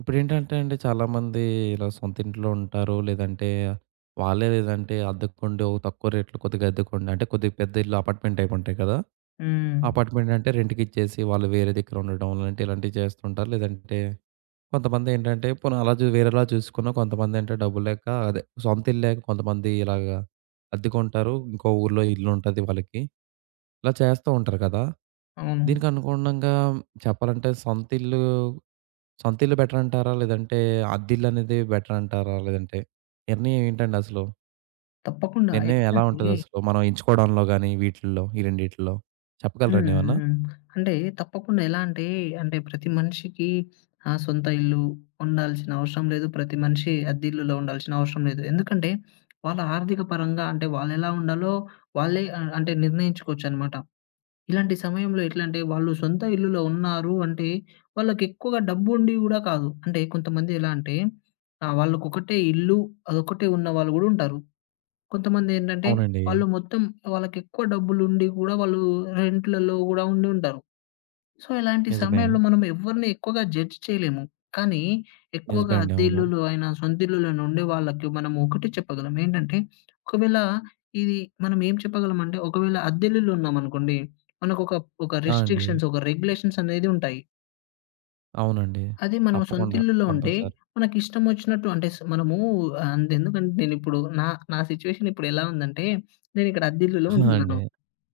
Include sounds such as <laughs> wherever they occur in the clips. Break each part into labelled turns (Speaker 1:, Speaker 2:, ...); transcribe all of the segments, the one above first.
Speaker 1: ఇప్పుడేంటంటే అండి చాలామంది ఇలా సొంత ఇంట్లో ఉంటారు. లేదంటే లేదంటే అద్దెకుండి ఓ తక్కువ రేట్‌లో కొద్దిగా అద్దెకుండి అంటే కొద్దిగా పెద్ద ఇల్లు అపార్ట్‌మెంట్ టైప్ ఉంటాయి కదా!
Speaker 2: హ్మ్.
Speaker 1: అపార్ట్‌మెంట్ అంటే రెంట్‌కిచ్చేసి వాళ్ళు వేరే దగ్గర ఉండడం లాంటి ఇలాంటివి చేస్తుంటారు. లేదంటే కొంతమందేంటంటే పోనీ అలా వేరేలా చూసుకున్నా కొంతమందంటే డబ్బులు లేక అదే సొంత ఇల్లు లేక కొంతమంది ఇలాగా అద్దెకుంటారు. ఇంకో ఊర్లో ఇల్లుంటది వాళ్ళకి. ఇలా చేస్తూ ఉంటారు కదా!
Speaker 2: అవును.
Speaker 1: దీనికి అనుగుణంగా చెప్పాలంటే సొంతిల్లు బెటరంటారా? లేదంటే అద్దిల్లనేది బెటరంటారా? లేదంటే నిర్ణయం ఏంటండి అసలు?
Speaker 2: తప్పకుండా.
Speaker 1: నిర్ణయం
Speaker 2: ఎట్లా
Speaker 1: ఎలా
Speaker 2: అంటే
Speaker 1: ఉంటదసలు? మనం ఎంచుకోవడంలో గాని, వీటిల్లో ఈ రెండిటిల్లో
Speaker 2: హ్మ్.
Speaker 1: చెప్పగలరండి ఏమన్నా?
Speaker 2: హ్మ్. అంటే తప్పకుండా ఎలా అంటే, అంటే ప్రతి మనిషికి సొంత ఇల్లు ఉండాల్సిన అవసరం లేదు. ప్రతి మనిషి అద్దిల్లులో ఉండాల్సిన అవసరం లేదు. ఎందుకంటే, వాళ్ళ ఆర్థిక పరంగా అంటే వాళ్ళెలా ఉండాలో వాళ్ళే అంటే నిర్ణయించుకోవచ్చనమాట. ఇలాంటి సమయంలో ఎట్లా అంటే, వాళ్ళు సొంత ఇల్లులో ఉన్నారు అంటే, వాళ్ళకెక్కువగా డబ్బుండి గూడా కాదు. అంటే కొంతమంది ఎలా అంటే, వాళ్ళకొకటే ఇల్లు, అదొక్కటే ఉన్నవాళ్ళు గూడా ఉంటారు. కొంతమందేంటంటే,
Speaker 1: అవునండి.
Speaker 2: వాళ్ళు మొత్తం వాళ్ళకెక్కువ డబ్బులుండి గూడా వాళ్ళు రెంట్‌లలో గూడా ఉండి ఉంటారు. సో, ఇలాంటి
Speaker 1: నిజమే.
Speaker 2: సమయంలో మనం ఎవరిని ఎక్కువగా జడ్జ్ చేయలేము. కానీ, ఎక్కువగా
Speaker 1: నిజమే అండి.
Speaker 2: అద్దె
Speaker 1: అవును.
Speaker 2: ఇల్లులు అయినా, సొంత ఇల్లులోనే ఉండే వాళ్ళకి మనం ఒకటే చెప్పగలం. ఏంటంటే, ఒకవేళ ఇది మనం ఏం చెప్పగలమంటే, ఒకవేళ అద్దె ఇల్లులో ఉన్నామనుకోండి, మనకొక ఒక
Speaker 1: ఆ! అండి.
Speaker 2: రిస్ట్రిక్షన్స్, ఒక రెగ్యులేషన్స్ అనేది ఉంటాయి.
Speaker 1: అవునండి.
Speaker 2: అదే మనం సొంత
Speaker 1: తప్పకుండా.
Speaker 2: ఇల్లులో ఉంటే
Speaker 1: కంపల్సరీ.
Speaker 2: మనకిష్టం వచ్చినట్టు అంటే మనము అంతెందుకండి నేనిప్పుడు నా నా సిట్యుయేషన్ ఇప్పుడు ఎలా ఉందంటే నేనిక్కడ అద్దిల్లులో
Speaker 1: ఆ!
Speaker 2: ఉంటున్నాను.
Speaker 1: అండి.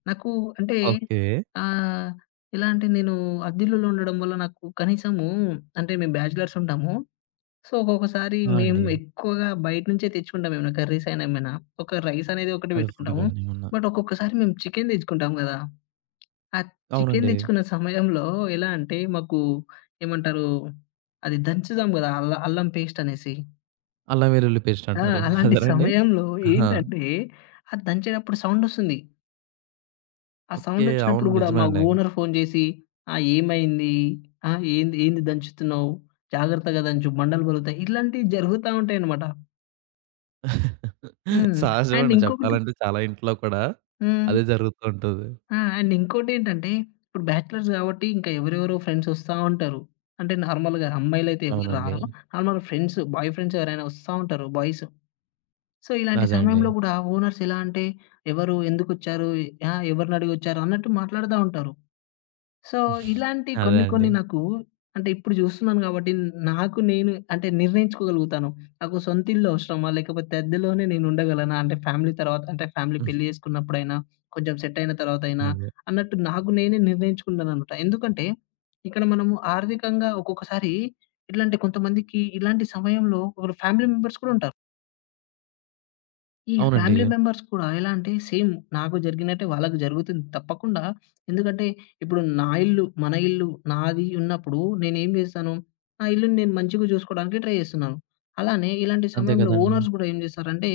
Speaker 2: నాకు అంటే
Speaker 1: ఓకే.
Speaker 2: ఆహ్, ఎలా అంటే నేను అద్దిల్లులో ఉండడం వల్ల నాకు కనీసము అంటే మేము బ్యాచిలర్స్ ఉంటాము. సో, ఒక్కొక్కసారి
Speaker 1: ఆ!
Speaker 2: మేము
Speaker 1: అండి.
Speaker 2: ఎక్కువగా బయట నుంచే తెచ్చుకుంటాం ఏమైనా కర్రీస్ అయినా ఏమైనా. ఒక రైస్ అనేది ఒకటే
Speaker 1: అదే ఫుడ్
Speaker 2: పెట్టుకుంటాము.
Speaker 1: గాని ఏమన్నా.
Speaker 2: బట్ ఒక్కొక్కసారి మేము చికెన్ తెచ్చుకుంటాం గదా! ఆ చికెను
Speaker 1: అవునండి.
Speaker 2: తెచ్చుకున్న సమయంలో ఎలా అంటే, మాకు ఏమంటారు, అది దంచుదాం గదా! అల్లం పేస్ట్ అనేసి.
Speaker 1: అల్లం వెల్లుల్లి పేస్ట్
Speaker 2: ఆ!
Speaker 1: అంటారు.
Speaker 2: అలాంటి
Speaker 1: అదేనండి?
Speaker 2: సమయంలో
Speaker 1: ఆహా!
Speaker 2: ఏంటంటే, అది దంచేటప్పుడు సౌండొస్తుంది. ఆ
Speaker 1: ఓకే.
Speaker 2: సౌండొచ్చినప్పుడు
Speaker 1: అవును.
Speaker 2: గూడా
Speaker 1: నిజమే
Speaker 2: మా
Speaker 1: అండి.
Speaker 2: ఓనర్ ఫోను జేసి, "ఆ! ఏమైంది? ఆ! ఏంది ఏంది దంచుతున్నావు? జాగ్రత్తగా దంచు, మంటలు బలుగుతాయి." ఇలాంటివి జరుగుతా ఉంటాయనమాట.
Speaker 1: <laughs>
Speaker 2: హ్మ్. అండ్
Speaker 1: సహజమండి
Speaker 2: ఇంకొకటి
Speaker 1: చెప్పాలంటే చాలా ఇంట్లో కూడా
Speaker 2: హ్మ్.
Speaker 1: అదే జరుగుతూ ఉంటది.
Speaker 2: ఆ! అండ్ ఇంకోటేంటంటే, ఇప్పుడు బ్యాచిలర్స్ కాబట్టి ఇంకా ఎవరెవరో ఫ్రెండ్స్ ఒస్తా ఉంటారు. అంటే నార్మల్‌గా అమ్మాయిలైతే ఎవరు
Speaker 1: అవునండి.
Speaker 2: రారు. నార్మల్‌గా ఫ్రెండ్స్, బాయ్ ఫ్రెండ్స్ ఎవరైనా ఒస్తా ఉంటారు బాయ్స్. సో, ఇలాంటి
Speaker 1: అదే అండి.
Speaker 2: సమయంలో గూడా ఓనర్స్ ఎలా అంటే, ఎవరు? ఎందుకొచ్చారు? ఎవరినడిగొచ్చారు? అన్నట్టు మాట్లాడతా ఉంటారు. సో,
Speaker 1: <laughs>
Speaker 2: ఇలాంటి
Speaker 1: అదే
Speaker 2: కొన్ని
Speaker 1: అండి.
Speaker 2: కొన్ని నాకు అంటే ఇప్పుడు జూస్తున్నాను గాబట్టి నాకు నేను అంటే నిర్ణయించుకోగలుగుతాను. నాకు సొంత ఇల్లు అవసరమా? లేకపోతే అద్దెలోనే నేను ఉండగలనా? అంటే ఫ్యామిలీ తర్వాత అంటే ఫ్యామిలీ
Speaker 1: హ్మ్.
Speaker 2: పెళ్లి జేసుకున్నప్పుడైనా, కొంచెం సెట్ అయిన తర్వాతైనా
Speaker 1: అదే.
Speaker 2: అన్నట్టు నాకు నేనే నిర్ణయించుకుంటాననమాట. ఎందుకంటే ఇక్కడ మనము ఆర్థికంగా ఒక్కొక్కసారి ఎట్లంటే కొంతమందికి ఇలాంటి సమయంలో ఒకరు ఫ్యామిలీ మెంబర్స్ కూడా ఉంటారు. ఈ
Speaker 1: అవునండి.
Speaker 2: ఫ్యామిలీ మెంబర్స్ కూడా ఎలా అంటే సేమ్ నాకు జరిగినట్టే వాళ్ళకి జరుగుతుంది తప్పకుండా. ఎందుకంటే ఇప్పుడు నా ఇల్లు, మన ఇల్లు, నాది ఉన్నప్పుడు నేనేం చేస్తాను, నా ఇల్లుని నేను మంచిగా చూసుకోవడానికి ట్రై చేస్తున్నాను. అలానే ఇలాంటి
Speaker 1: అంతే
Speaker 2: సమయంలో
Speaker 1: కదండీ!
Speaker 2: ఓనర్స్ కూడా ఏం చేస్తారంటే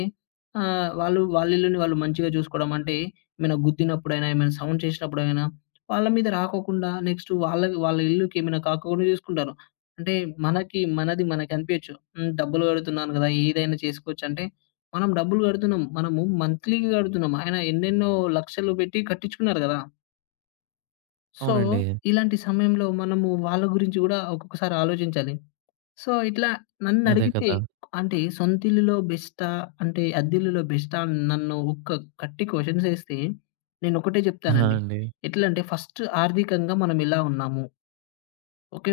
Speaker 2: వాళ్ళు వాళ్ళ ఇల్లుని వాళ్ళు మంచిగా చూసుకోవడం అంటే ఏమైనా గుద్దినప్పుడైనా, ఏమైనా సౌండ్ చేసినప్పుడైనా వాళ్ళ మీద రాకోకుండా నెక్స్ట్ వాళ్ళ వాళ్ళ ఇల్లుకి ఏమైనా కాకోకుండా చూసుకుంటారు. అంటే మనకి మనది మనకి అనిపియచ్చు. హ్మ్. డబ్బులు కడుతున్నాను కదా! ఏదైనా చేసుకోవచ్చు అంటే మనం డబ్బులు గడుతున్నాం. మనము మంత్లీ‌కి గడుతున్నాం. ఆయన ఎన్నెన్నో లక్షలు పెట్టి కట్టించుకున్నారు గదా! సో,
Speaker 1: అవునండి.
Speaker 2: ఇలాంటి సమయంలో మనము వాళ్ళ గురించి గూడా ఒక్కొక్కసారి ఆలోచించాలి. సో, ఇట్లా
Speaker 1: అదే
Speaker 2: నన్నడిగితే
Speaker 1: కదా!
Speaker 2: అంటే సొంతిల్లులో బెస్టా? అంటే అద్దిల్లులో బెస్టా? అని నన్ను ఒక గట్టి క్వెషన్స్ ఏస్తే నేనొకటే
Speaker 1: ఆ!
Speaker 2: జెప్తానండి.
Speaker 1: అండి.
Speaker 2: ఎట్లంటే ఫస్ట్ ఆర్థికంగా మనం ఎలా ఉన్నాము? ఓకే.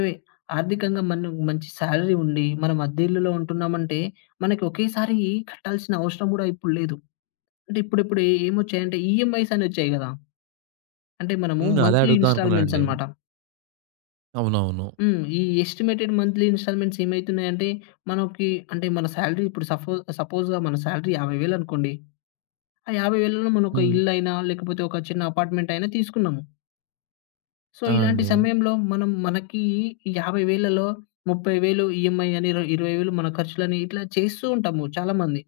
Speaker 2: ఆర్థికంగా మనం మంచి సాలరీ ఉండి మనం అద్దె ఇల్లులో ఉంటున్నామంటే మనకి ఒకేసారి కట్టాల్సిన అవసరం గూడా ఇప్పుడు లేదు. అంటే ఇప్పుడిప్పుడు ఏమొచ్చాయంటే ఈఎంఐస్ అనొచ్చాయి గదా! అంటే మనము
Speaker 1: హ్మ్. అదే
Speaker 2: మంత్లీ
Speaker 1: అడుగుదాం
Speaker 2: ఇన్‌స్టాల్‌మెంట్స్
Speaker 1: అనుకున్నానండి.
Speaker 2: అనమాట.
Speaker 1: అవునవును.
Speaker 2: హ్మ్. ఈ ఎస్టిమేటెడ్ మంత్లీ ఇన్‌స్టాల్‌మెంట్స్ ఏమైతున్నాయంటే మనకి అంటే మన సాలరీ ఇప్పుడు సపోజ్‌గా మన సాలరీ 50,000 అనుకోండి. ఆ 50,000లో మనం ఒక
Speaker 1: హ్మ్.
Speaker 2: ఇల్లైనా లేకపోతే ఒక చిన్న అపార్ట్‌మెంట్ అయినా తీసుకున్నాము. సో,
Speaker 1: ఆ!
Speaker 2: ఇలాంటి
Speaker 1: అండి.
Speaker 2: సమయంలో మనం మనకి ఈ 50,000లో 30,000 ఈఎంఐ అని 20,000 మన ఖర్చులని ఇట్లా చేస్తూ ఉంటాము చాలా మంది.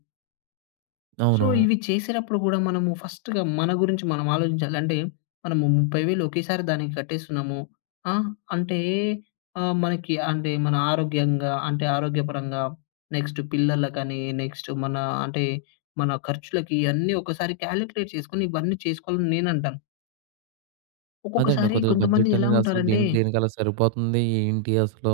Speaker 2: సో,
Speaker 1: అవును.
Speaker 2: ఇవి చేసేటప్పుడు గూడా మనము ఫస్ట్‌గా మన గురించి మనం ఆలోచించాలి. అంటే మనము 30,000 ఒకేసారి దానికి కట్టేస్తున్నాము. ఆ! అంటే మనకి అంటే మన ఆరోగ్యంగా అంటే ఆరోగ్యపరంగా నెక్స్ట్ పిల్లలకని, నెక్స్ట్ మన అంటే మన ఖర్చులకి అన్నీ ఒకసారి కాలిక్యులేట్ చేసుకొని ఇవన్నీ చేసుకోవాలని నేనంటాను.
Speaker 1: అదండి
Speaker 2: ఒక్కొక్కసారి
Speaker 1: కొద్దిగా
Speaker 2: కొంతమంది
Speaker 1: బడ్జెట్
Speaker 2: ఎలా
Speaker 1: అనేది అసలు
Speaker 2: ఉంటారంటే
Speaker 1: దేనికలా సరిపోతుంది? ఏంటి అసలు?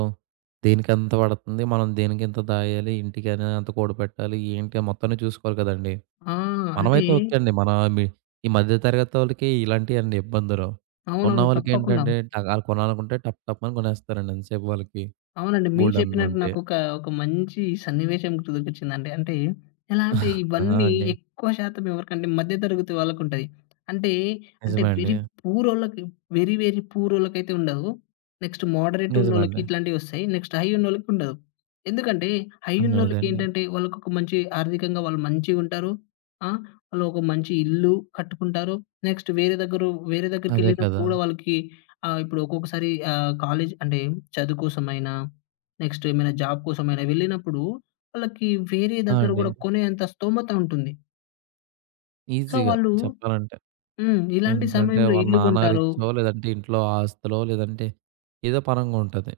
Speaker 1: దేనికెంత పడతంది? మనం దేనికింత దాయాలి? ఇంటికని అంత కూడబెట్టాలి? ఏంటి మొత్తాన్ని చూసుకోవాలి కదండీ!
Speaker 2: ఆ! అంటే
Speaker 1: మనమైతే ఓకే అండి. మీ ఈ మధ్య తరగతోళ్ళకి ఇలాంటియన్నీ ఇబ్బందులు.
Speaker 2: అవునవును. తప్పకుండా.
Speaker 1: ఉన్నవాళ్ళకేంటంటే టకాలు కొనాలనుకుంటే టప్ టప్ అని కొనేస్తారండి ఎంతసేపు వాళ్ళకి
Speaker 2: అవునండి. మీరు
Speaker 1: బోలెడన్ని
Speaker 2: చెప్పినట్టు
Speaker 1: ఉంటాయి.
Speaker 2: నాకొక ఒక ఒక మంచి సన్నివేశం గుర్తుకొచ్చిందండి. అంటే ఎలా అంటే
Speaker 1: ఆ!
Speaker 2: ఇవన్నీ
Speaker 1: అండి.
Speaker 2: ఎక్కువ శాతం ఎవరికంటే మధ్య తరగతి వాళ్ళకుంటది. అంటే, అంటే
Speaker 1: నిజమే
Speaker 2: వెరీ
Speaker 1: అండి.
Speaker 2: పూరోళ్ళకి వెరీ, వెరీ పూరోళ్ళకైతే ఉండదు. నెక్స్ట్ మోడరేట్ ఉన్నోళ్ళకి
Speaker 1: నిజమండి.
Speaker 2: ఇట్లాంటివొస్తాయి. నెక్స్ట్ హై ఉన్నోళ్ళకి ఉండదు. ఎందుకంటే హై
Speaker 1: హ్మ్. అదే అండి.
Speaker 2: ఉన్నోళ్ళకేంటంటే వాళ్ళకొక మంచి ఆర్థికంగా వాళ్ళు మంచిగుంటారు. ఆ! వాళ్ళు ఒక మంచి ఇల్లు కట్టుకుంటారు. నెక్స్ట్ వేరే
Speaker 1: అదే
Speaker 2: దగ్గరికెళ్ళినప్పుడు
Speaker 1: కదా!
Speaker 2: గూడా వాళ్ళకి ఆ! ఇప్పుడు ఒక్కొక్కసారి కాలేజ్ అంటే చదువు కోసమైనా, నెక్స్ట్ ఏమైనా జాబ్ కోసమైనా వెళ్ళినప్పుడు, వాళ్ళకి వేరే
Speaker 1: ఆ!
Speaker 2: దగ్గర
Speaker 1: అండి.
Speaker 2: గూడా కొనేంత స్తోమత ఉంటుంది. సో,
Speaker 1: ఈజీగా
Speaker 2: వాళ్ళు
Speaker 1: చెప్పాలంటే.
Speaker 2: హ్మ్. ఇలాంటి
Speaker 1: ఏంటంటే
Speaker 2: సమయంలో
Speaker 1: వాళ్ళ
Speaker 2: ఇల్లు
Speaker 1: నాన్న
Speaker 2: కొంటారు.
Speaker 1: రిచ్చో లేదంటే ఇంట్లో ఆస్తులో లేదంటే ఏదో పరంగా ఉంటది.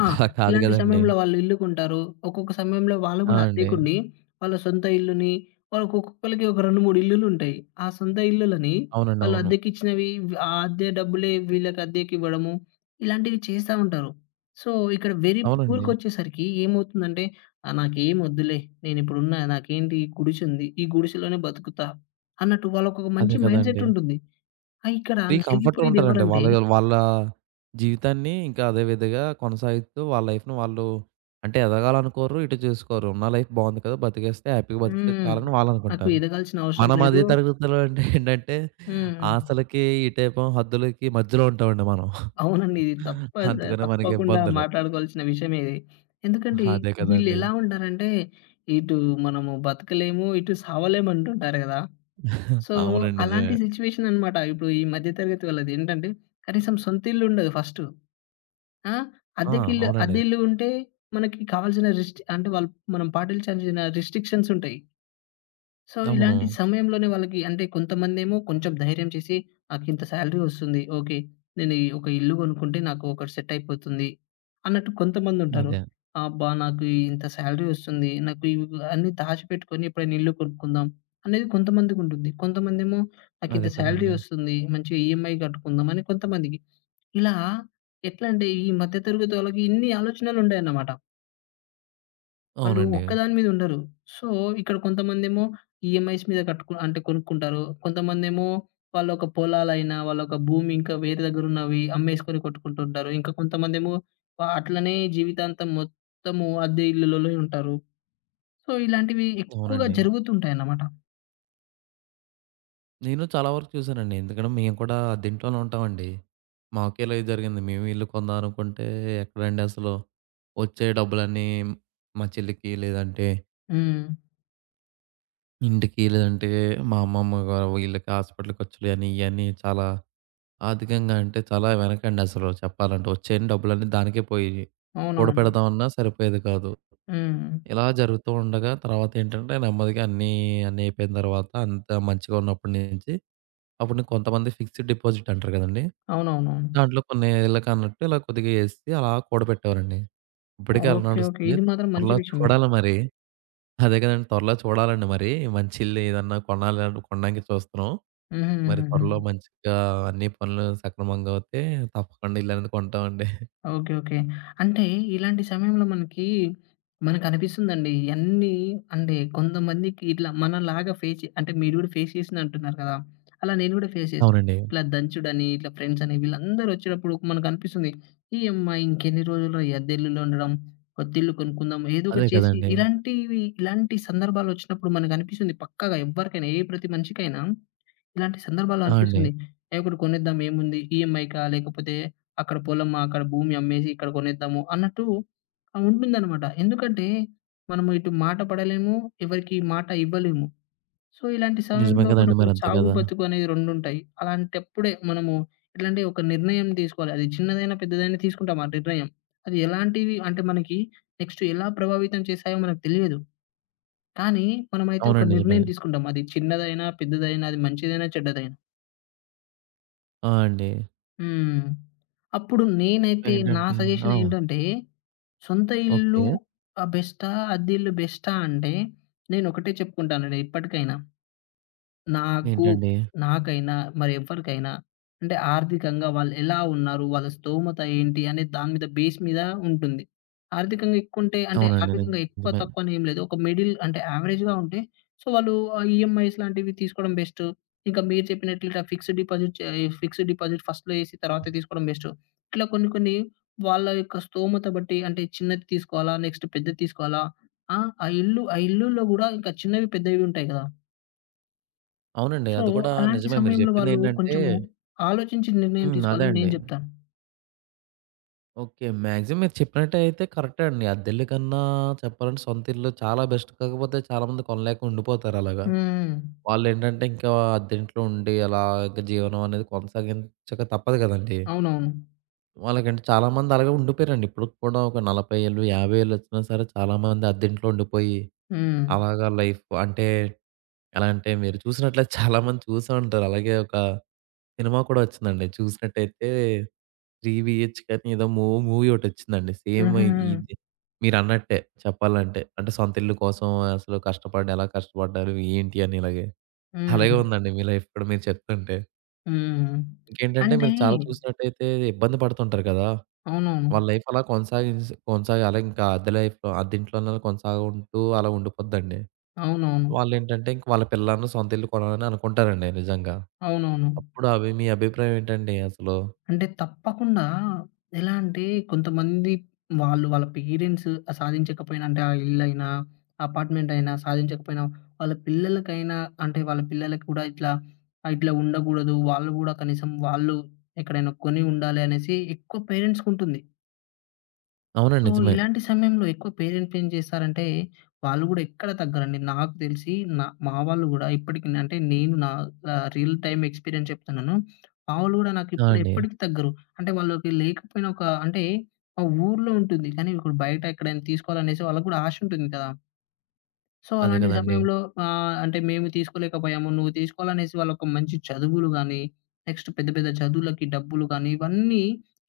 Speaker 2: ఆ!
Speaker 1: కాదు
Speaker 2: ఇలాంటి
Speaker 1: గదండీ!
Speaker 2: సమయంలో వాళ్ళు ఇల్లు కొంటారు. ఒక్కొక్క సమయంలో వాళ్ళు
Speaker 1: ఆ!
Speaker 2: గూడా
Speaker 1: అండి.
Speaker 2: అద్దెకుండి, వాళ్ళ సొంత ఇల్లుని వాళ్ళకి ఒక్కొక్కళ్ళకి ఒక 2, 3 ఇల్లులుంటాయి. ఆ సొంత ఇల్లులని
Speaker 1: అవునండి.
Speaker 2: వాళ్ళు
Speaker 1: అవును.
Speaker 2: అద్దెకిచ్చినవి ఆ అద్దె డబ్బులే వీళ్ళకి అద్దెకివ్వడము, ఇలాంటివి చేస్తా ఉంటారు. సో, ఇక్కడ వెరీ
Speaker 1: అవునండి.
Speaker 2: పూర్‌కొచ్చేసరికి ఏమవుతుందంటే, నాకేం వద్దులే, నేనిప్పుడున్న నాకేంటి ఈ గుడిసుంది, ఈ గుడిసెలోనే బతుకుతా అన్నట్టు వాళ్ళకొక మంచి
Speaker 1: అదే కదండీ!
Speaker 2: మైండ్‌సెటుంటుంది. ఆ! ఇక్కడ
Speaker 1: ఫ్రీ కంఫర్ట్‌గా ఉంటారండి.
Speaker 2: నలిగిపోయేదెవరంటే
Speaker 1: వాళ్ళ వాళ్ళ జీవితాన్ని ఇంకా అదే విధంగా కొనసాగిస్తూ వాళ్ళ లైఫ్‌ని వాళ్ళు అంటే ఎదగాలనుకోరు, ఇటు చూసుకోరు. ఉన్న లైఫ్ బావుంది కదా! బతికేస్తే హ్యాపీగా బతికితే
Speaker 2: హ్మ్.
Speaker 1: చాలని
Speaker 2: నాకు
Speaker 1: వాళ్ళనుకుంటారు.
Speaker 2: ఎదగాల్సిన అవసరం
Speaker 1: మనం
Speaker 2: లేదు
Speaker 1: అదే తరగతిలో అంటే ఏంటంటే
Speaker 2: హ్మ్.
Speaker 1: ఆశలకి, ఇటేమో హద్దులకి మధ్యలో ఉంటామండి మనం.
Speaker 2: అవునండి. ఇది తప్ప
Speaker 1: అందుకనే మనకి
Speaker 2: తప్పకుండా
Speaker 1: ఇబ్బందులు.
Speaker 2: మాట్లాడుకోవాల్సిన విషయమే ఇది. ఎందుకంటే
Speaker 1: అదే కదండీ!
Speaker 2: వీళ్ళెలా ఉంటారంటే ఇటు మనము బతకలేము, ఇటు సావలేము అంటుంటారు గదా! సో,
Speaker 1: అవునండి. నిజమే.
Speaker 2: అలాంటి సిట్యుయేషన్ అనమాట. ఇప్పుడు ఈ మధ్య తరగతి వాళ్ళది ఏంటంటే కనీసం సొంత ఇల్లు ఉండదు ఫస్ట్. ఆ!
Speaker 1: ఆ! అవునండి.
Speaker 2: అద్దె ఇల్లు ఉంటే మనకి కావాల్సిన రిస్ట్ అంటే వాళ్ళు మనం పాటించాల్సిన రిస్ట్రిక్షన్స్ ఉంటాయి. సో,
Speaker 1: అవును.
Speaker 2: ఇలాంటి సమయంలోనే వాళ్ళకి అంటే కొంతమందేమో కొంచెం ధైర్యం చేసి నాకింత సాలరీ వస్తుంది. ఓకే. నేను ఈ ఒక ఇల్లు కొనుక్కుంటే నాకు ఒకటి సెట్ అయిపోతుంది అన్నట్టు కొంతమందుంటారు.
Speaker 1: అదే.
Speaker 2: అబ్బా! నాకు ఈ ఇంత సాలరీ వస్తుంది. నాకు ఇవి అన్నీ దాచిపెట్టుకొని ఎప్పుడైనా ఇల్లు కొనుక్కుందాం అనేది కొంతమందికుంటుంది. కొంతమందేమో నాకింత
Speaker 1: అదే
Speaker 2: సాలరీ
Speaker 1: కదండీ!
Speaker 2: వస్తుంది. మంచిగా ఈఎంఐ కట్టుకుందాం అని కొంతమందికి. ఇలా ఎట్లా అంటే ఈ మధ్య తరగతి వాళ్ళకి ఇన్ని ఆలోచనలుండాయన్నమాట. వాళ్ళు
Speaker 1: అవునండి.
Speaker 2: ఒక్కదాని మీద ఉండరు. సో, ఇక్కడ కొంతమందేమో ఈఎంఐస్ మీద అంటే కొనుక్కుంటారు. కొంతమందేమో వాళ్ళొక పొలాలైనా, వాళ్ళొక భూమి ఇంకా వేరే దగ్గరున్నవి అమ్మేసుకొని కొట్టుకుంటుంటారు. ఇంకా కొంతమందేమో అట్లనే జీవితాంతం మొత్తము అద్దె ఇల్లులలోనే ఉంటారు. సో, ఇలాంటివి ఎక్కువగా
Speaker 1: అవునండి.
Speaker 2: జరుగుతుంటాయన్నమాట.
Speaker 1: నేను చాలా వరకు చూసానండి. ఎందుకంటే మేము కూడా దీంట్లోనే ఉంటామండి. మాకు ఇలాగే జరిగింది. మేము ఇల్లు కొందాం అనుకుంటే ఎక్కడండి అసలు, వచ్చే డబ్బులన్నీ మా చెల్లికి, లేదంటే
Speaker 2: హ్మ్.
Speaker 1: ఇంటికి, లేదంటే మా అమ్మమ్మ గారు వీళ్ళకి హాస్పిటల్ ఖర్చులు అని, ఇయన్నీ చాలా ఆర్థికంగా అంటే చాలా వెనకండి అసలు చెప్పాలంటే. వచ్చే డబ్బులన్నీ దానికే పోయేయి.
Speaker 2: అవునవును.
Speaker 1: కూడపెడదామన్నా సరిపోయేది కాదు.
Speaker 2: హ్మ్.
Speaker 1: ఇలా జరుగుతూ ఉండగా తర్వాతేంటంటే నెమ్మదిగా అన్నీ అన్నీ అయిపోయిన తర్వాత అంతా మంచిగా ఉన్నప్పటి నుంచి, అప్పుడు నేను కొంతమంది ఫిక్స్డ్ డిపాజిట్ అంటారు కదండీ!
Speaker 2: అవునవునవును.
Speaker 1: దాంట్లో కొన్ని ఏళ్ళకన్నట్టు ఇలా కొద్దిగా ఏసి అలా కూడబెట్టేవారండి. ఇప్పటికీ అలా
Speaker 2: ఓకే. ఓకే.
Speaker 1: నడుస్తుంది.
Speaker 2: ఇది మాత్రం మంచి
Speaker 1: త్వరలో
Speaker 2: విషయమే.
Speaker 1: చూడాలి మరి. అదే కదండీ! త్వరలో చూడాలండి మరి. మంచి ఇల్లు ఏదన్నా కొనాలి కొనడానికి చూస్తున్నాం.
Speaker 2: హుహు.
Speaker 1: మరి
Speaker 2: హుహుహు.
Speaker 1: త్వరలో మంచిగా అన్ని పనులు సక్రమంగా అవుతే తప్పకుండా ఇల్లనేది కొంటామండి.
Speaker 2: ఓకే. ఓకే. అంటే ఇలాంటి సమయంలో మనకి, మనకనిపిస్తుందండి. అన్నీ అంటే కొంతమందికి ఇట్లా మనలాగా ఫేస్ చే అంటే మీరు గూడా ఫేస్ చేసిందంటున్నారు కదా! అలా నేను గూడా ఫేస్ చేశా.
Speaker 1: అవునండి.
Speaker 2: ఇట్లా దంచుడని, ఇట్లా ఫ్రెండ్సని వీళ్ళందరూ ఒచ్చేటప్పుడు మనకనిపిస్తుంది. ఈ అమ్మాయి ఇంకెన్ని రోజులురా ఈ అద్దెల్లులో ఉండడం. కొత్తిల్లు కొనుక్కుందాం. ఏదో
Speaker 1: అదే
Speaker 2: ఒకటి చేసి
Speaker 1: కదండీ!
Speaker 2: ఇలాంటివి ఇలాంటి సందర్భాలొచ్చినప్పుడు మనకనిపిస్తుంది పక్కాగా ఎవ్వరికైనా ప్రతి మనిషికైనా ఇలాంటి సందర్భాల్లో
Speaker 1: ఆ! అండి.
Speaker 2: అనిపిస్తుంది. ఒకటి కొనేద్దాం ఏముంది ఈఎంఐకా లేకపోతే అక్కడ పొలమా, అక్కడ భూమి అమ్మేసి ఇక్కడ కొనేద్దాము" అన్నట్టు ఉంటుందనమాట. ఎందుకంటే మనము ఇటు మాట పడలేము, ఎవరికీ మాట ఇవ్వలేము. సో, ఇలాంటి
Speaker 1: నిజమే
Speaker 2: సమయంలో
Speaker 1: కదండీ!
Speaker 2: మనకు
Speaker 1: మరి అంతే
Speaker 2: చావు,
Speaker 1: కదా!
Speaker 2: బతుకు అనేవి రెండుంటాయి. అలాంటప్పుడే మనము ఎట్లంటే ఒక నిర్ణయం తీసుకోవాలి. అది చిన్నదైనా, పెద్దదైనా తీసుకుంటాం ఆ నిర్ణయం. అది ఎలాంటివి అంటే మనకి నెక్స్ట్ ఎలా ప్రభావితం చేస్తాయో మనకు తెలియదు. కానీ మనమైతే ఒక
Speaker 1: అవునండి. నిజమే.
Speaker 2: నిర్ణయం తీసుకుంటాం. అది చిన్నదైనా, పెద్దదైనా, అది మంచిదైనా, చెడ్డదైనా.
Speaker 1: ఆ! అండి.
Speaker 2: హ్మ్. అప్పుడు నేనైతే నా
Speaker 1: ఏంటంటే
Speaker 2: సజెషన్
Speaker 1: ఆ!
Speaker 2: ఏంటంటే, సొంత ఇల్లు
Speaker 1: ఓకే.
Speaker 2: బెస్టా? అద్దె ఇల్లు బెస్టా? అంటే నేనొకటే చెప్పుకుంటానండి ఇప్పటికైనా. నాకు,
Speaker 1: ఏంటండి?
Speaker 2: నాకైనా మరెవ్వరికైనా అంటే ఆర్థికంగా వాళ్ళెలా ఉన్నారు? వాళ్ళ స్థోమత ఏంటి? అనే దాని మీద బేస్ మీద ఉంటుంది. ఆర్థికంగా ఎక్కువుంటే అంటే
Speaker 1: అవునండి.
Speaker 2: ఆర్థికంగా ఎక్కువ,
Speaker 1: నిజమే.
Speaker 2: తక్కువ అనేం లేదు. ఒక మిడిల్ అంటే యావరేజ్‌గా ఉంటే సో, వాళ్ళు ఈఎంఐస్ లాంటివి తీసుకోవడం బెస్ట్. ఇంకా మీరు చెప్పినట్లు ఇట్లా ఫిక్స్డ్ డిపాజిట్ ఫస్ట్‌లో ఏసి తర్వాత తీసుకోవడం బెస్ట్. ఇట్లా కొన్ని, కొన్ని వాళ్ళ యొక్క స్థోమత బట్టి అంటే చిన్నది తీసుకోవాలా? నెక్స్ట్ పెద్దది తీసుకోవాలా? ఆ! ఆ ఇల్లు ఆ ఇల్లుల్లో గూడా ఇంకా చిన్నవి, పెద్దవి ఉంటాయి గదా!
Speaker 1: అవునండి.
Speaker 2: సో,
Speaker 1: అది కూడా
Speaker 2: అలాంటి
Speaker 1: నిజమే. మీరు
Speaker 2: సమయంలో వాళ్ళు
Speaker 1: చెప్పిందేంటంటే
Speaker 2: కొంచెము ఆలోచించి నిర్ణయం
Speaker 1: హ్మ్. అదే
Speaker 2: తీసుకోవాలని నేను
Speaker 1: అండి.
Speaker 2: జెప్తాను.
Speaker 1: ఓకే. మాక్సిమం మీరు చెప్పినట్టే అయితే కరెక్టే అండి. అద్దెల్లు కన్నా చెప్పాలంటే సొంత ఇల్లు చాలా బెస్ట్. కాకపోతే చాలామంది కొనలేక ఉండిపోతారు అలాగా.
Speaker 2: హ్మ్.
Speaker 1: వాళ్ళేంటంటే ఇంకా అద్దెంట్లో ఉండి అలాగ జీవనం అనేది కొనసాగించక తప్పదు కదండీ!
Speaker 2: అవునవును.
Speaker 1: వాళ్ళకంటే చాలామంది అలాగే ఉండిపోయారండి. ఇప్పటికి కూడా ఒక 40 ఏళ్ళు, 50 ఏళ్ళు వచ్చినా సరే చాలామంది అద్దెంట్లో ఉండిపోయి
Speaker 2: హ్మ్.
Speaker 1: అలాగా లైఫ్ అంటే ఎలా అంటే మీరు చూసినట్లే చాలా మంది చూసే ఉంటారు. అలాగే ఒక సినిమా కూడా వచ్చిందండి. చూసినట్టయితే 'త్రీ బిహెచ్‌కే' అని ఏదో మూవీ ఒకటొచ్చిందండి. సేమ్
Speaker 2: హుహుహు.
Speaker 1: ఇది మీరన్నట్టే చెప్పాలంటే. అంటే సొంత ఇల్లు కోసం అసలు కష్టపడి ఎలా కష్టపడ్డారు? ఏంటి? అని ఇలాగే.
Speaker 2: హ్మ్.
Speaker 1: అలాగే ఉందండి మీ లైఫ్ కూడా మీరు చెప్తుంటే.
Speaker 2: హ్మ్.
Speaker 1: ఇంకేంటంటే
Speaker 2: అంటే
Speaker 1: మీరు చాలా చూసినట్టయితే ఇబ్బంది పడుతుంటారు కదా!
Speaker 2: అవునవును.
Speaker 1: వాళ్ళ లైఫ్ అలా కొనసాగించి కొనసాగాలి. ఇంకా అద్దె లైఫ్‌లో అద్దె ఇంట్లోనే కొనసాగుంటూ అలా ఉండిపోద్దండి.
Speaker 2: అవునవును.
Speaker 1: వాళ్ళేంటంటే ఇంక వాళ్ళ పిల్లలను సొంత ఇల్లు కొనాలని అనుకుంటారండి నిజంగా.
Speaker 2: అవునవును.
Speaker 1: అప్పుడు అవి మీ అభిప్రాయం ఏంటండి అసలు?
Speaker 2: అంటే తప్పకుండా. ఎలా అంటే కొంతమంది వాళ్ళు వాళ్ళ పేరెంట్స్ సాధించకపోయినా అంటే ఆ ఇల్లైనా, అపార్ట్‌మెంట్ అయినా సాధించకపోయినా వాళ్ళ పిల్లలకైనా అంటే వాళ్ళ పిల్లలకి కూడా ఇట్లా ఇట్లా ఉండకూడదు. వాళ్ళు గూడా కనీసం వాళ్ళు ఎక్కడైనా కొని ఉండాలి అనేసి ఎక్కువ పేరెంట్స్‌కుంటుంది.
Speaker 1: అవునండి.
Speaker 2: సో,
Speaker 1: నిజమే.
Speaker 2: ఇలాంటి సమయంలో ఎక్కువ పేరెంట్స్ ఏం చేస్తారంటే, వాళ్ళు గూడా ఎక్కడ తగ్గరండి. నాకు తెలిసి మా వాళ్ళు గూడా ఇప్పటికి అంటే నేను నా రియల్ టైమ్ ఎక్స్‌పీరియన్స్ చెప్తున్నాను. మా వోళ్ళు గూడా
Speaker 1: ఆ!
Speaker 2: నాకిప్పుడు
Speaker 1: అండి.
Speaker 2: ఎప్పటికి తగ్గరు. అంటే వాళ్ళకి లేకపోయినా ఒక అంటే, మా ఊర్లో ఉంటుంది. కానీ ఇప్పుడు బయట ఎక్కడైనా తీసుకోవాలనేసి వాళ్ళకి గూడా ఆశ ఉంటుంది కదా! సో,
Speaker 1: అదే
Speaker 2: అలాంటి
Speaker 1: కదండీ.
Speaker 2: సమయంలో అంటే మేము తీసుకోలేకపోయాము. నువ్వు తీసుకోవాలనేసి వాళ్ళొక మంచి చదువులు గాని, నెక్స్ట్ పెద్ద పెద్ద చదువులకి డబ్బులు గాని, ఇవన్నీ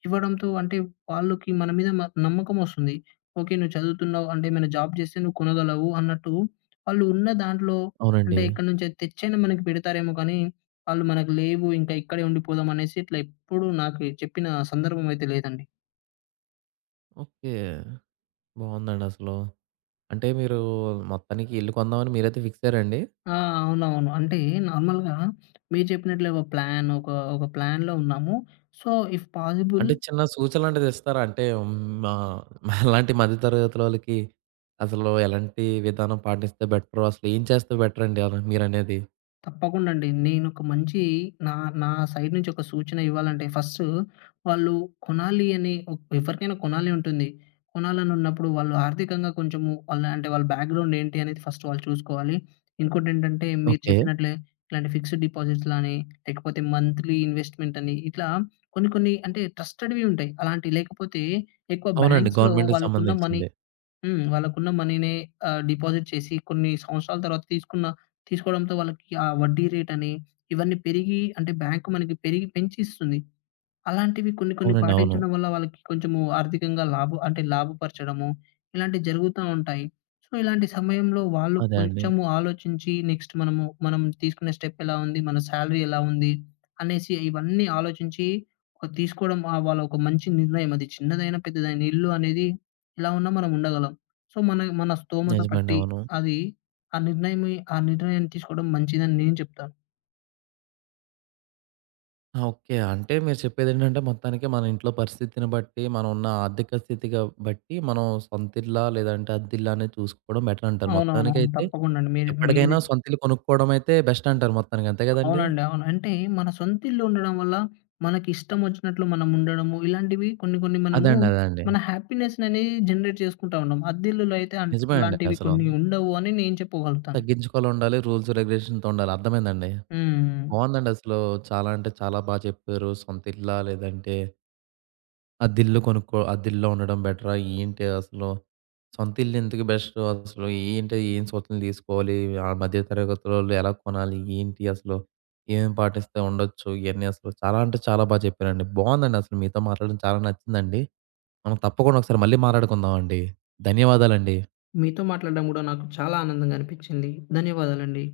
Speaker 2: ఇవ్వడంతో అంటే వాళ్ళకి మన మీద నమ్మకమొస్తుంది. ఓకే. నువ్వు చదువుతున్నావు అంటే ఏమైనా జాబ్ చేస్తే నువ్వు కొనగలవు అన్నట్టు వాళ్ళు ఉన్న దాంట్లో అంటే
Speaker 1: అవునండి.
Speaker 2: ఎక్కడి నుంచో తెచ్చైనా మనకి పెడతారేమో కానీ, వాళ్ళు మనకు లేవు ఇంకా ఇక్కడే ఉండిపోదాం అనేసి ఇట్లా ఎప్పుడు నాకు చెప్పిన సందర్భం అయితే లేదండి.
Speaker 1: ఓకే. బావుందండి అసలు. అంటే మీరు మొత్తానికి ఇల్లు కొందామని మీరైతే ఫిక్స్ అయ్యారండి?
Speaker 2: ఆ! అవునవును. అంటే నార్మల్‌గా మీరు చెప్పినట్లే ఒక ప్లాన్ ఒక, ఒక ప్లాన్‌లో ఉన్నాము. సో, ఇఫ్ పాజిబుల్
Speaker 1: అంటే చిన్న సూచనలాంటిది ఇస్తారా? అంటే మా మాలాంటి <laughs> మధ్య తరగతులోళ్ళకి అసలు ఎలాంటి విధానం పాటిస్తే బెటరు? అసలు ఏం చేస్తే బెటరండి అలా మీరనేది?
Speaker 2: తప్పకుండా అండి. నేనొక మంచి నా నా సైడ్ నుంచి ఒక సూచన ఇవ్వాలంటే ఫస్ట్ వాళ్ళు కొనాలి అని ఎవరికైనా కొనాలి ఉంటుంది. కొనాలనున్నప్పుడు వాళ్ళు ఆర్థికంగా కొంచెము వాళ్ళ అంటే వాళ్ళ బ్యాక్‌గ్రౌండ్ ఏంటి అనేది ఫస్ట్ వాళ్ళు చూసుకోవాలి. ఇంకోటేంటంటే మీరు
Speaker 1: ఓకే.
Speaker 2: చెప్పినట్లే ఇట్లాంటి ఫిక్స్డ్ డిపాజిట్స్‌లని లేకపోతే మంత్లీ ఇన్వెస్ట్‌మెంట్ అని ఇట్లా కొన్ని కొన్ని అంటే ట్రస్టెడ్‌వి ఉంటాయి. అలాంటివి లేకపోతే ఎక్కువ
Speaker 1: అవునండి.
Speaker 2: బ్యాంక్స్‌లో
Speaker 1: గవర్నమెంట్‌కి
Speaker 2: వాళ్ళకున్న మనీ
Speaker 1: సంబంధించింది.
Speaker 2: హ్మ్. వాళ్ళకున్న మనీనే డిపాజిట్ చేసి కొన్ని సంవత్సరాల తర్వాత తీసుకోవడంతో వాళ్ళకి ఆ వడ్డీ రేటని ఇవన్నీ పెరిగి అంటే బ్యాంక్ మనకి పెరిగి పెంచి ఇస్తుంది. అలాంటివి కొన్ని కొన్ని
Speaker 1: అవునండి. అవును.
Speaker 2: పాటించడం వల్ల వాళ్ళకి కొంచెము ఆర్థికంగా అంటే లాభపరచడము, ఇలాంటివి జరుగుతా ఉంటాయి. సో, ఇలాంటి సమయంలో వాళ్ళు
Speaker 1: అదే అండి.
Speaker 2: కొంచెము ఆలోచించి నెక్స్ట్ మనం తీసుకునే స్టెప్ ఎలా ఉంది? మన సాలరీ ఎలా ఉంది? అనేసి ఇవన్నీ ఆలోచించి ఒక తీసుకోవడం వాళ్ళ ఒక మంచి నిర్ణయం అది చిన్నదైనా, పెద్దదైనా ఇల్లు అనేది ఎలా ఉన్నా మనం ఉండగలం. సో, మన మన స్తోమత
Speaker 1: నిజమండి.
Speaker 2: పట్టి
Speaker 1: అవును.
Speaker 2: అది ఆ నిర్ణయాన్ని తీసుకోవడం మంచిదని నేను చెప్తాను.
Speaker 1: ఆ! ఓకే. అంటే మీరు చెప్పేదేంటంటే మొత్తానికి మన ఇంట్లో పరిస్థితిని బట్టి, మనం ఉన్న ఆర్థిక స్థితిగా బట్టి మనం సొంతిల్లా లేదంటే అద్దిల్లా అనేది చూసుకోవడం బెటర్ అంటారు.
Speaker 2: అవునవునవును.
Speaker 1: మొత్తానికైతే
Speaker 2: తప్పకుండా అండి. మీరు మీది
Speaker 1: ఎప్పటికైనా సొంతిల్లు కొనుక్కోవడం అయితే బెస్ట్ అంటారు మొత్తానికి. అంతే గదండీ!
Speaker 2: అవునండి. అవును. అంటే మన సొంత ఇల్లు ఉండడం వల్ల మనకిష్టం వచ్చినట్లు మనం ఉండడము, ఇలాంటివి కొన్ని కొన్ని మనము
Speaker 1: అదండి. అదండి.
Speaker 2: మన హ్యాపీనెస్‌ననేది జనరేట్ చేసుకుంటా ఉంటాం. అద్దెల్లులో అయితే
Speaker 1: నిజమే అండి
Speaker 2: అలాంటివి
Speaker 1: అసలు.
Speaker 2: కొన్ని ఉండవు అని నేను చెప్పగలుగుతాను.
Speaker 1: తగ్గించుకోవాలి ఉండాలి. రూల్స్ రెగ్యులేషన్‌తో ఉండాలి. అర్థమైందండి.
Speaker 2: హ్మ్.
Speaker 1: బావుందండి అసలు. చాలా అంటే చాలా బా చెప్పారు. సొంతిల్లా లేదంటే అద్దిల్లు కొనుక్కో అద్దిల్లో ఉండడం బెటరా? ఏంటి అసలు? సొంత ఇల్లు ఎందుకు బెస్ట్ అసలు? ఏంటి ఏం సూచనలు తీసుకోవాలి? ఆ మధ్య తరగతులోళ్ళు ఎలా కొనాలి? ఏంటి అసలు? ఏమేం పాటిస్తే ఉండొచ్చు? ఇయన్నీ అసలు చాలా అంటే చాలా బా చెప్పారండి. బావుందండి అసలు మీతో మాట్లాడడం చాలా నచ్చిందండి. మనం తప్పకుండా ఒకసారి మళ్ళీ మాట్లాడుకుందాం అండి. ధన్యవాదాలండి.
Speaker 2: మీతో మాట్లాడడం గూడా నాకు చాలా ఆనందంగా అనిపించింది. ధన్యవాదాలండి.